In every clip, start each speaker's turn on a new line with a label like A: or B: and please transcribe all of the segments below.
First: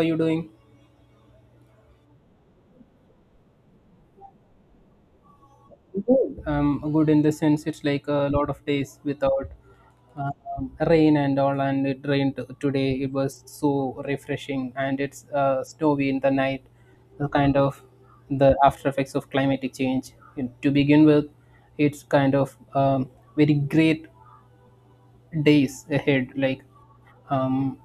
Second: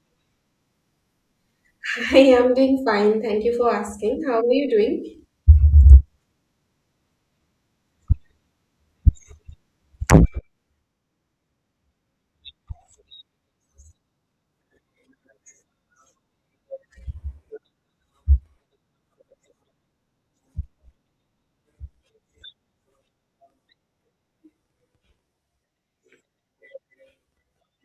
A: Are you doing?
B: I am doing fine. Thank you for asking. How are you doing?
A: Um, Good in the sense it's like a lot of days without rain and all, and it rained today. It was so refreshing, and it's snowy in the night. The kind of the after effects of climatic change. And to begin with, it's kind of very great days ahead, like um,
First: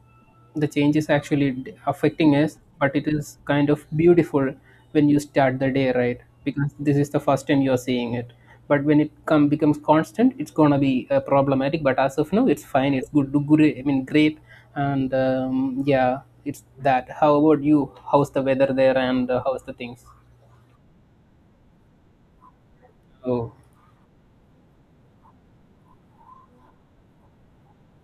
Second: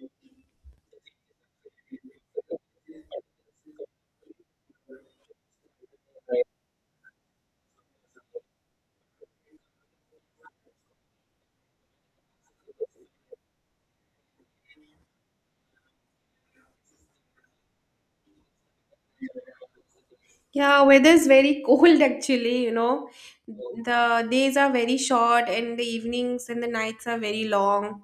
A: the change is actually affecting us, but it is kind of beautiful when you start the day right, because this is the first time you're seeing it. But when it come becomes constant, it's gonna be problematic, but as of now it's fine, it's good, I mean great. And yeah, it's that. How about you? How's the weather there, and how's the things?
B: Yeah, weather is very cold actually.
A: Oh.
B: The days are very short and the evenings and the nights are very long.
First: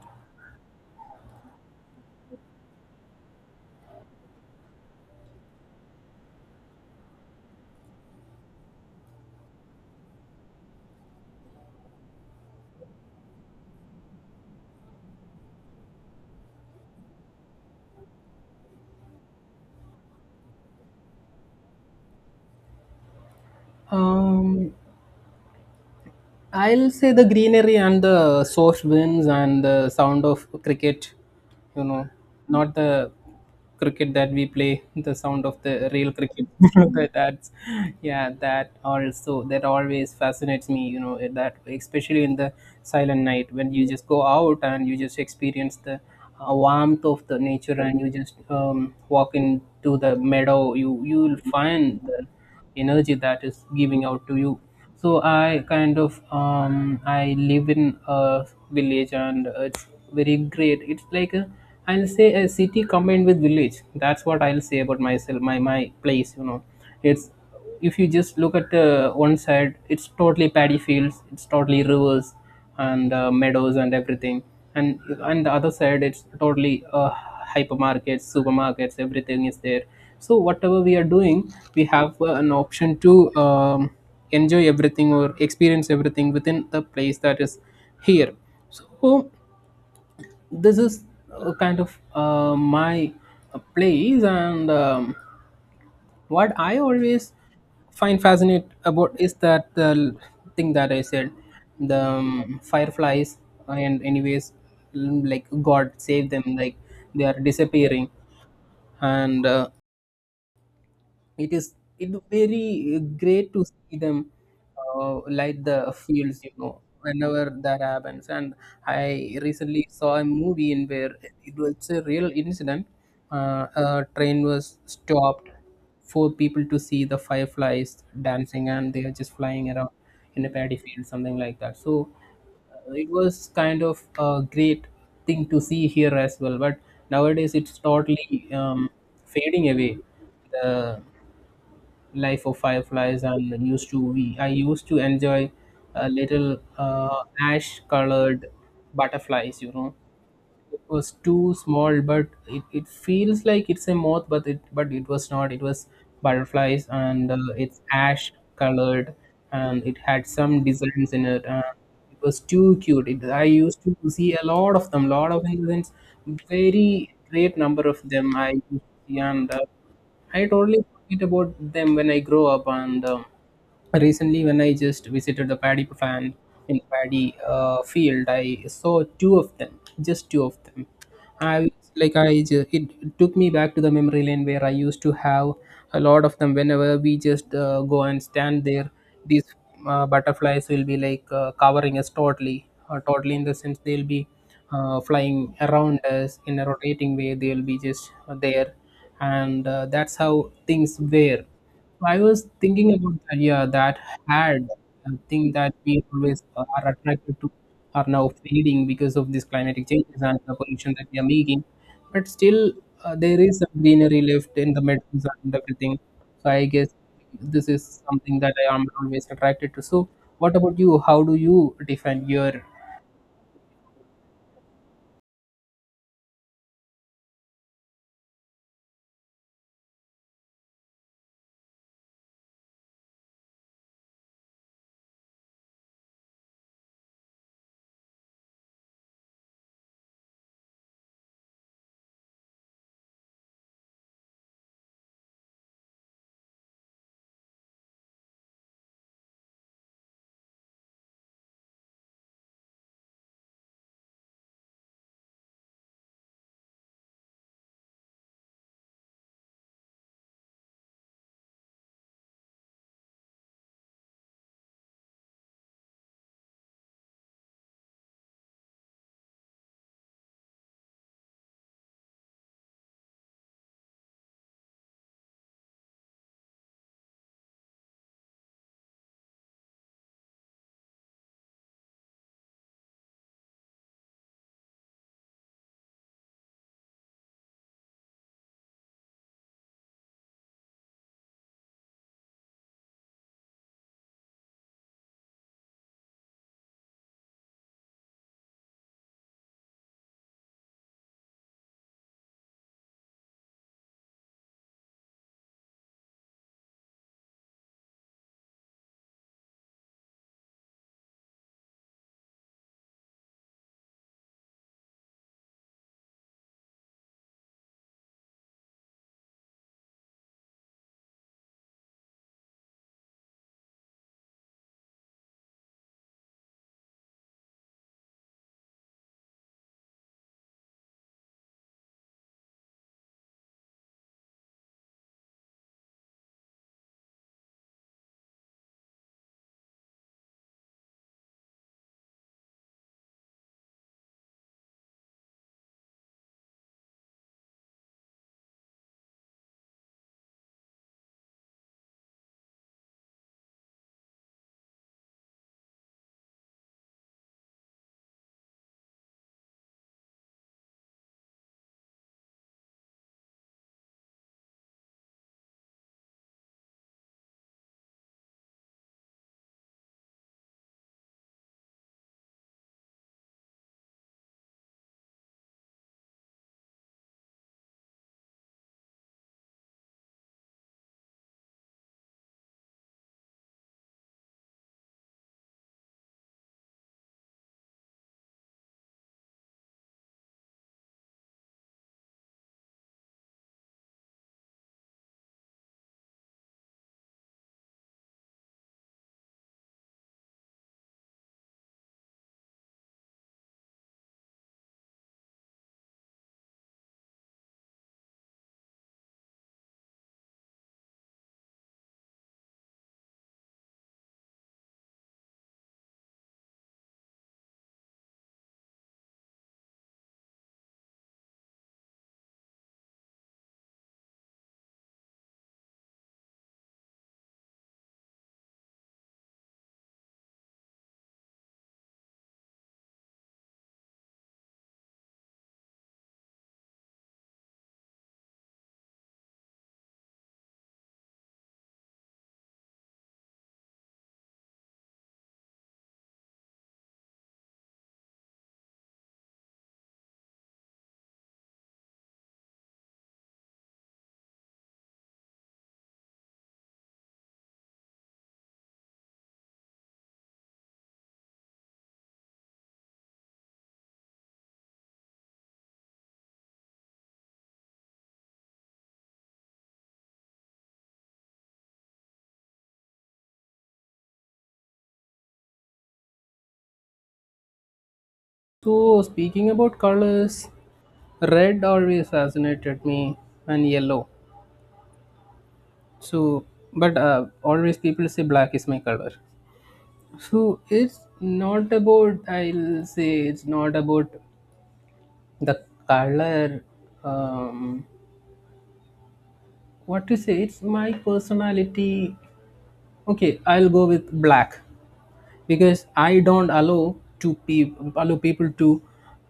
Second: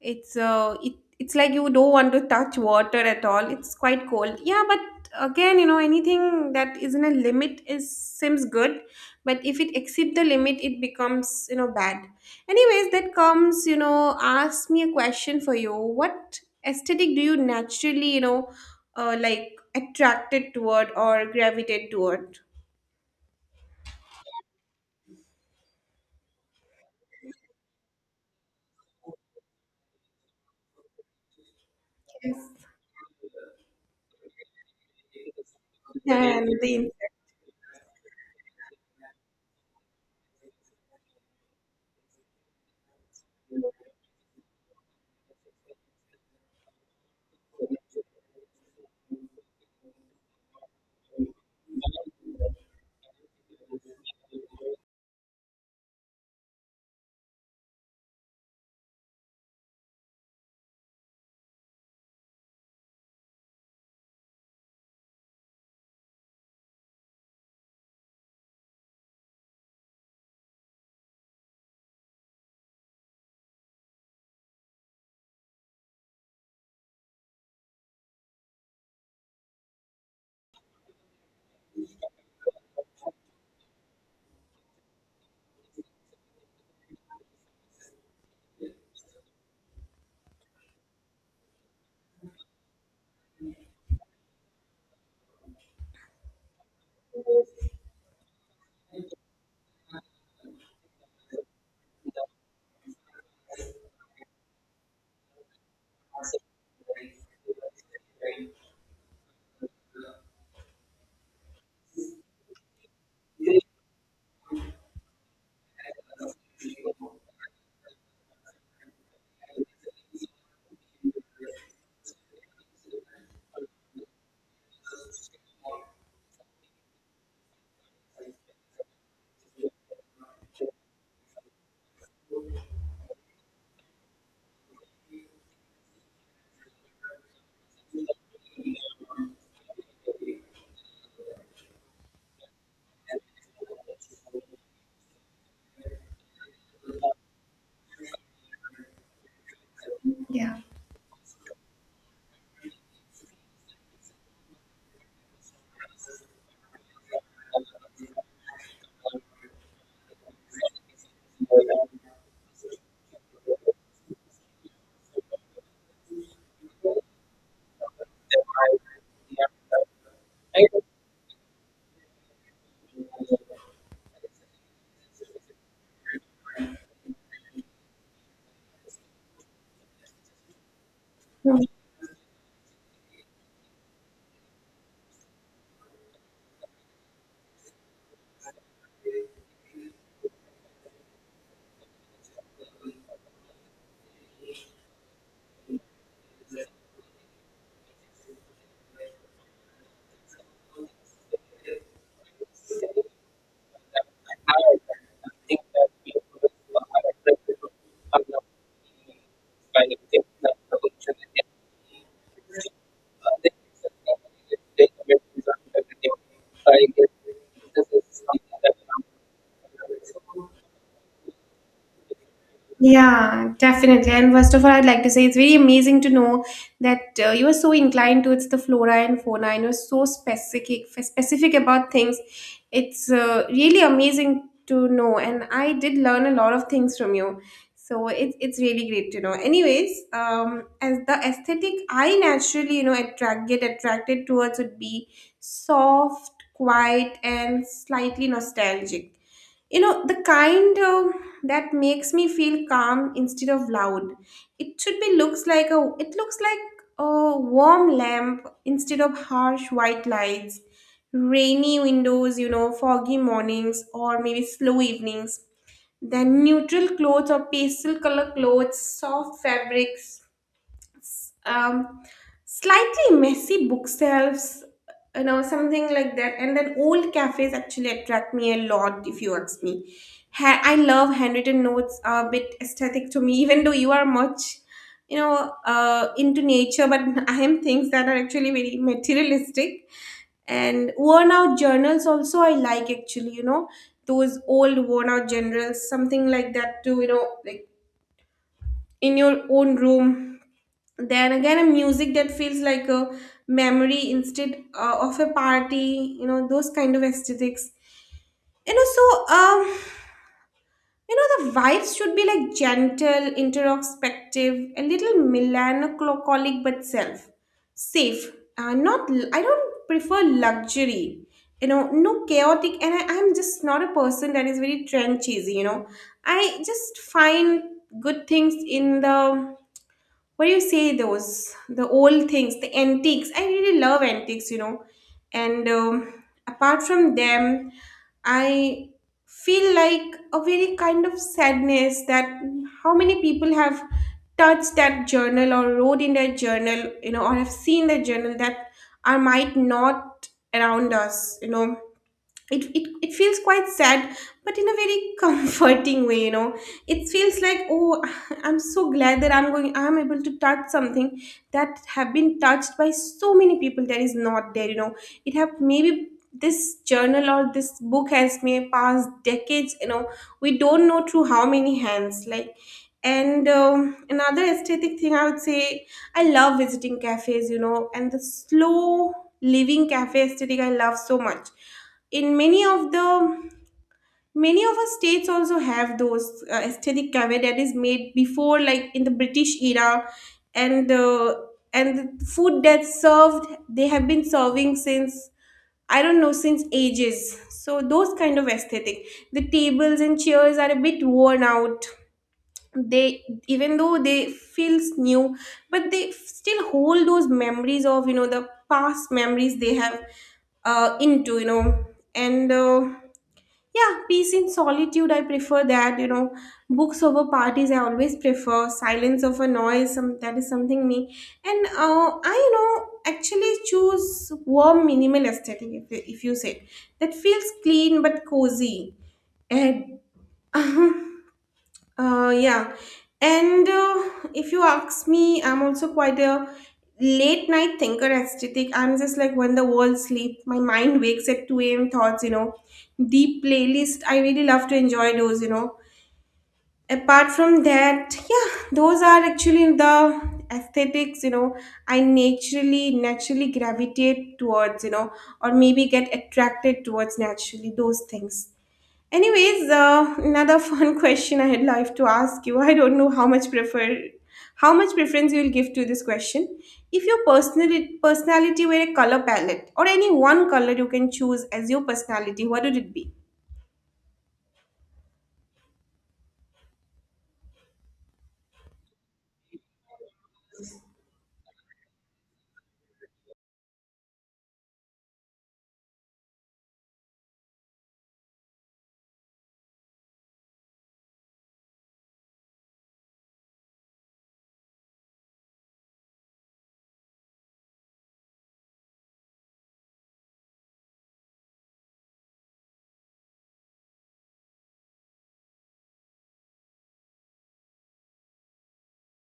B: It's uh, it, it's like you don't want to touch water at all. It's quite cold. Yeah, but again, anything that is in a limit is seems good, but if it exceeds the limit, it becomes bad. Anyways, that comes. Ask me a question for you. What aesthetic do you naturally, like, attracted toward or gravitate toward?
A: Um, I'll say the greenery and the soft winds and the sound of cricket, you know,
B: Yes,
A: not the cricket that we play, the sound of the real
B: and
A: cricket.
B: the
A: That
B: insect.
A: adds, yeah, that also, that always fascinates me, you know, that especially in the silent night when you just go out and you just experience the warmth of the nature, and you just walk into the meadow, you will find the energy that is giving out to you. So I kind of I live in a village, and it's very great. It's like a, I'll say, a city combined with village. That's what I'll say about myself, my place. You know, it's, if you just look at one side, it's totally paddy fields, it's totally rivers and meadows and everything. And on the other side, it's totally hypermarkets, supermarkets, everything is there. So whatever we are doing, we have an option to. Enjoy everything or experience everything within the place that is here. So this is kind of my place. And what I always find fascinating about is that the thing that I said, the fireflies. And anyways, like, god save them, like, they are disappearing. And it is, it very great to see them light the fields, you know, whenever that happens. And I recently saw a movie in where it was a real incident. Uh, a train was stopped for people to see the fireflies dancing, and they are just flying around in a paddy field, something like that. So it was kind of a great thing to see here as well, but nowadays it's totally fading away, the Life of Fireflies. And used to, we I used to enjoy little ash-colored butterflies, you know,
B: Yeah.
A: was too small, but it feels like it's a moth, but it was not, it was butterflies. And it's ash colored, and it had some designs in it, and it was too cute. I used to see a lot of them, lot of incidents, very great number of them I used to see. And I totally forget about them when I grow up. And recently, when I just visited the paddy plant, in the paddy field, I saw two of them, just two of them. I was like, it took me back to the memory lane where I used to have a lot of them. Whenever we just go and stand there, these butterflies will be like covering us totally. Uh, totally in the sense, they'll be flying around us in a rotating way, they'll be just there. And that's how things were. So, I was thinking about the idea that had, a thing that we always are attracted to are now fading because of these climatic changes and the pollution that we are making. But still, there is some greenery left in the metals and everything. So I guess this is something that I am always attracted to. So what about you? How do you define your?
B: Yeah, definitely. And first of all, I'd like to say it's very amazing to know that you are so inclined towards the flora and fauna, and you're so specific about things. It's really amazing to know, and I did learn a lot of things from you. So it's really great to know. Anyways, as the aesthetic I naturally, attract get attracted towards would be soft, quiet, and slightly nostalgic, the kind of that makes me feel calm instead of loud. It should be looks like a it looks like a warm lamp instead of harsh white lights, rainy windows, foggy mornings, or maybe slow evenings, then neutral clothes or pastel color clothes, soft fabrics, um, slightly messy bookshelves, something like that. And then old cafes actually attract me a lot, if you ask me. I love handwritten notes, are a bit aesthetic to me, even though you are much, into nature, but I am things that are actually very materialistic, and worn out journals also I like, actually, those old worn out journals, something like that too, like in your own room. Then again, a music that feels like a memory instead of a party, those kind of aesthetics. You know, so, the vibes should be like gentle, introspective, a little melancholic but self safe. Not, I don't prefer luxury. You know, no chaotic, and I'm just not a person that is very trend cheesy. You know, I just find good things in the, what do you say, those, the old things, the antiques. I really love antiques, and apart from them I feel like a very kind of sadness, that how many people have touched that journal or wrote in their journal, or have seen the journal that are might not around us, it, it feels quite sad, but in a very comforting way, it feels like, oh, I'm so glad that I'm able to touch something that have been touched by so many people that is not there, it have, maybe this journal or this book has may passed decades, we don't know through how many hands, like. And another aesthetic thing I would say, I love visiting cafes, and the slow living cafe aesthetic I love so much. In many of our states also have those aesthetic cafe that is made before, like in the British era, and the and the food that's served they have been serving since I don't know, since ages. So those kind of aesthetic. The tables and chairs are a bit worn out, they even though they feels new, but they still hold those memories of, the past memories they have into, and yeah, peace in solitude, I prefer that. Books over parties, I always prefer silence over noise. That is something me. And I, actually choose warm minimal aesthetic, if you say, that feels clean but cozy. And Yeah. And if you ask me, I'm also quite a late night thinker aesthetic. I'm just like when the world sleeps, my mind wakes at 2 a.m. thoughts. Deep playlist, I really love to enjoy those. Apart from that, yeah, those are actually the aesthetics, I naturally gravitate towards, or maybe get attracted towards naturally those things. Anyways, another fun question I had like to ask you. I don't know how much preference you will give to this question. If your personality were a color palette or any one color you can choose as your personality, what would it be?
A: So speaking about colors, red always fascinated me, and yellow. So, but always people say black is my color. So it's not about, I'll say, it's not about the color. Um, what to say, it's my personality. Okay, I'll go with black, because I don't allow to allow people to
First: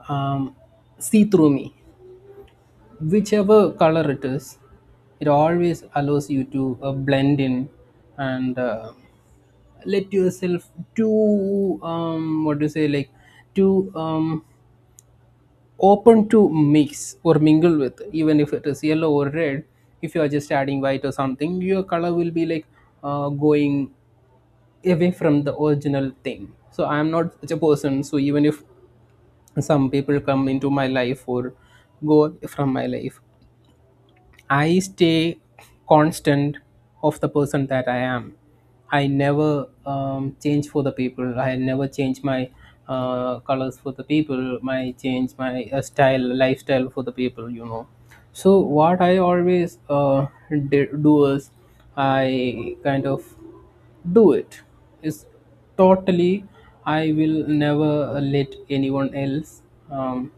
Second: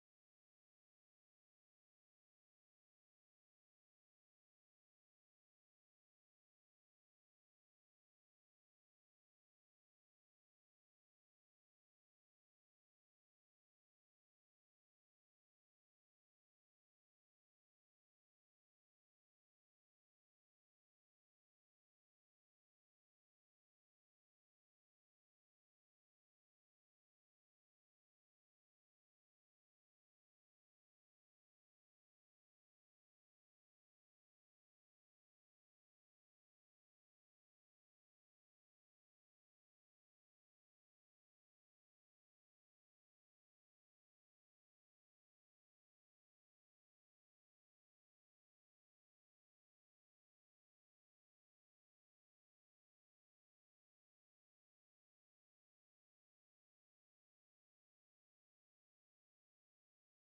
A: um, see through me. Whichever color it is, it always allows you to blend in and let yourself too, um, what do you say, like, too, um, open to mix or mingle with. Even if it is yellow or red, if you are just adding white or something, your color will be like going away from the original thing. So I am not such a person. So even if some people come into my life or go from my life, I stay constant of the person that I am. I never change for the people. I never change my colors for the people. My change my style, lifestyle for the people. You know. So what I always do is, I kind of do it. Is totally, I will never let anyone else. Um,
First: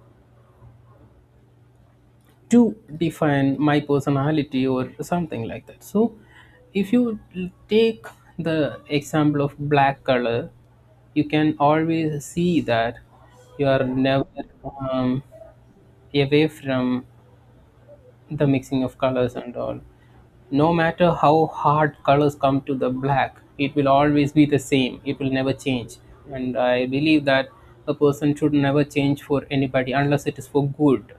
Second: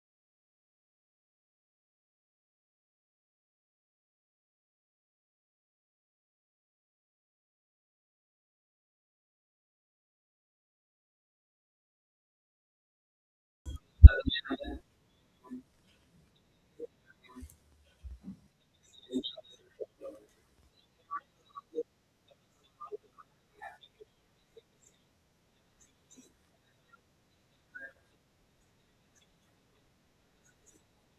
A: to define my personality or something like that. So if you take the example of black color, you can always see that you are never um, away from the mixing of colors and all. No matter how hard colors come to the black, it will always be the same, it will never change. And I believe that a person should never change for anybody unless it is for good.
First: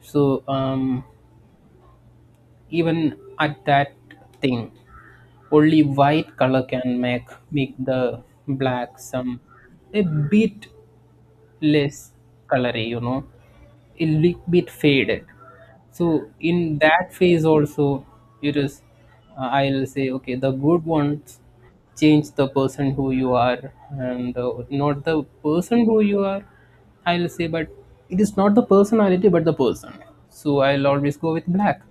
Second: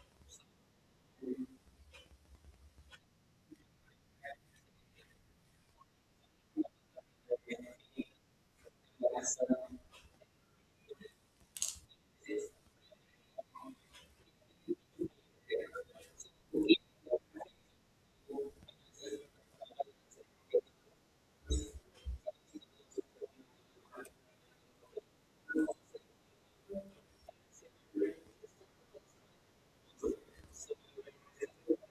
A: So even at that thing, only white color can make the black some, a bit less colory, you know, a little bit faded. So in that phase also, it is, I'll say, okay, the good ones change the person who you are, and not the person who you are, I'll say. But it is not the personality but the person. So I'll always go with black.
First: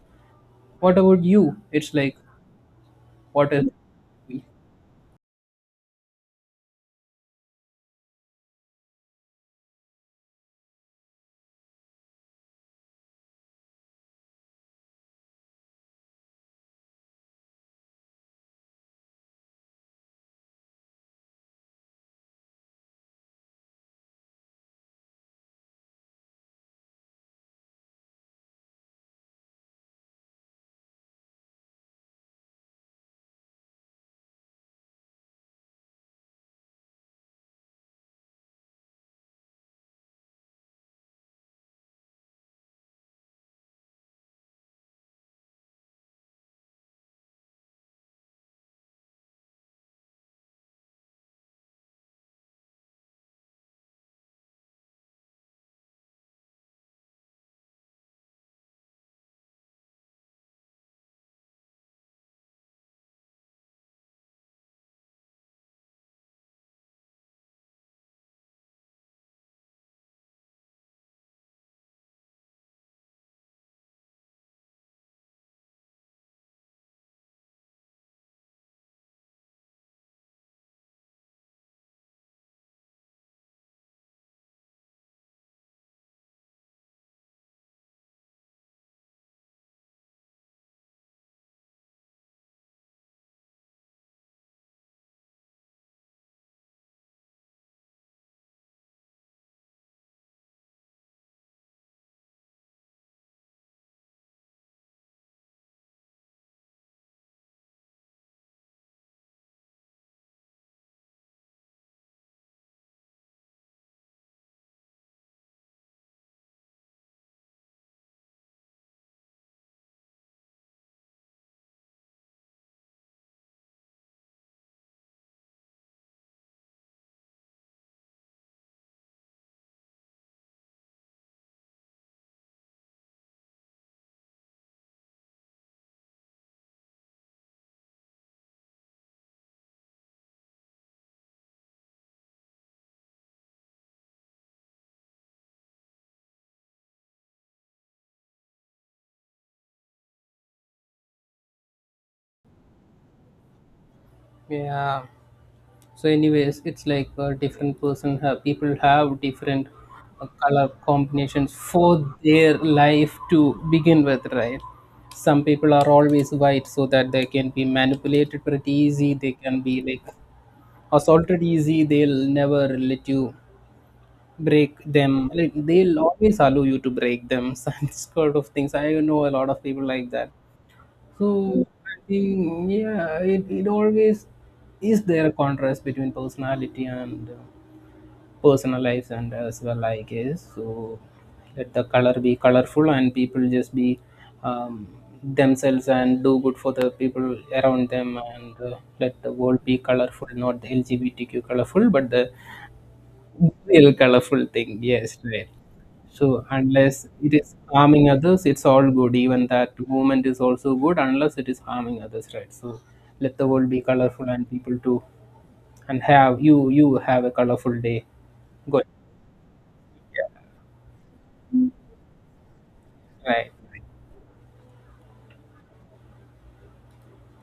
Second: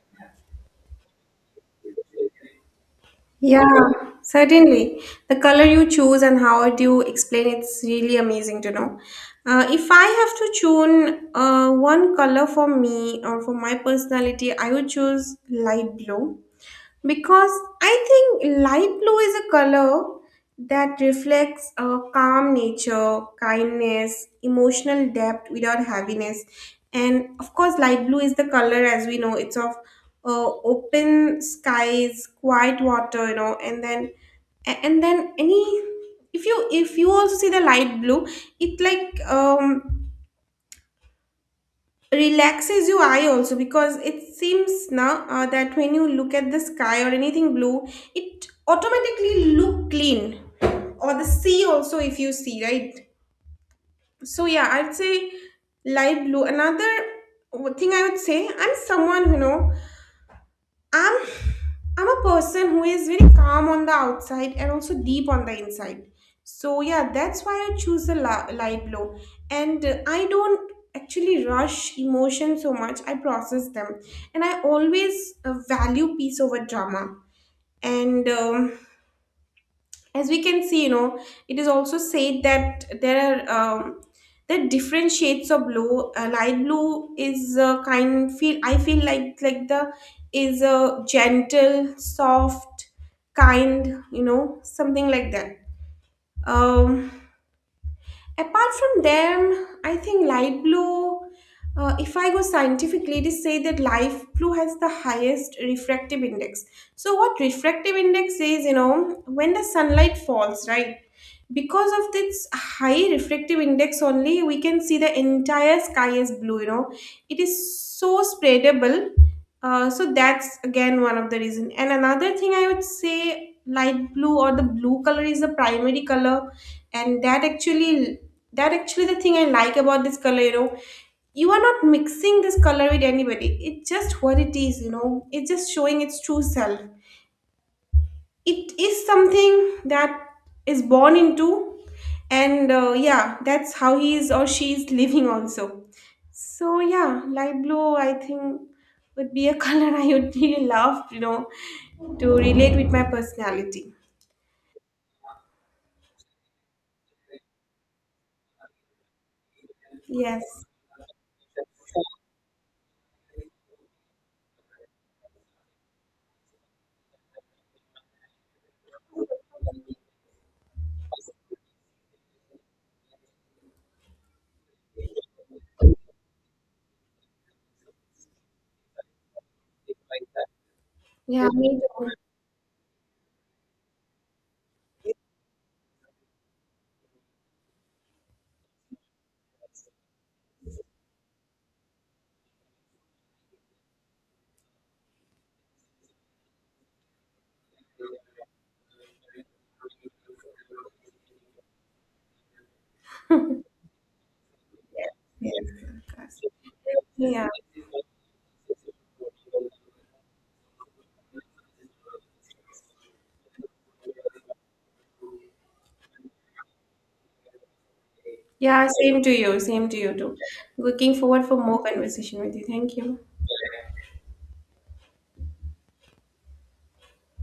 A: What about you? It's like, what else?
B: Yeah, certainly. The color you choose and how do you explain, it's really amazing to know. If I have to choose one color for me or for my personality, I would choose light blue, because I think light blue is a color that reflects a calm nature, kindness, emotional depth without heaviness. And of course, light blue is the color, as we know, it's of open skies, quiet water, and then and then any if you also see the light blue, it like relaxes your eye also, because it seems now that when you look at the sky or anything blue, it automatically look clean, or the sea also if you see, right? So yeah, I'd say light blue. Another thing I would say, I'm someone, I'm I'm a person who is very calm on the outside and also deep on the inside. So yeah, that's why I choose the light blue. And I don't actually rush emotions so much. I process them, and I always value peace over drama. And as we can see, it is also said that there are, um, there are different shades of blue. Light blue is kind feel I feel like the is a gentle, soft kind, something like that. um Apart from them, I think light blue, if I go scientifically, ladies say that light blue has the highest refractive index. So, what refractive index is, when the sunlight falls, right? Because of this high refractive index only, we can see the entire sky is blue. It is so spreadable. So that's again one of the reason. And another thing I would say, light blue or the blue color is the primary color, and that actually the thing I like about this color, you are not mixing this color with anybody, it's just what it is, it's just showing its true self. It is something that is born into. And yeah, that's how he is or she is living also. So yeah, light blue I think would be a color I would really love, to relate with my personality.
A: Yeah. So anyways, it's like a different person have, people have different
B: Yes.
A: color combinations for their life, to begin with, right? Some people are always white, so that they can be manipulated pretty easy, they can be like assaulted easy, they'll never let you break them, like, they'll always allow you to break them. Such sort of things, I know a lot of people like that. So
B: Yeah, me
A: I
B: too.
A: think, yeah, it always is there a contrast between personality and personal lives and as well, I guess. So let the color be colorful, and people just be um, themselves and do good for the people around them. And let the world be colorful, not the LGBTQ colorful, but the real colorful thing. Yes, right.
B: Yes. Yes.
A: So unless it
B: Yeah.
A: is harming others, it's all good. Even that movement is also good unless it is harming others, right? So let the world be colorful, and people too, and have you have a colorful day. Good,
B: Yeah. Same to you. Same to you too. Looking forward for more conversation with you. Thank you.
A: right?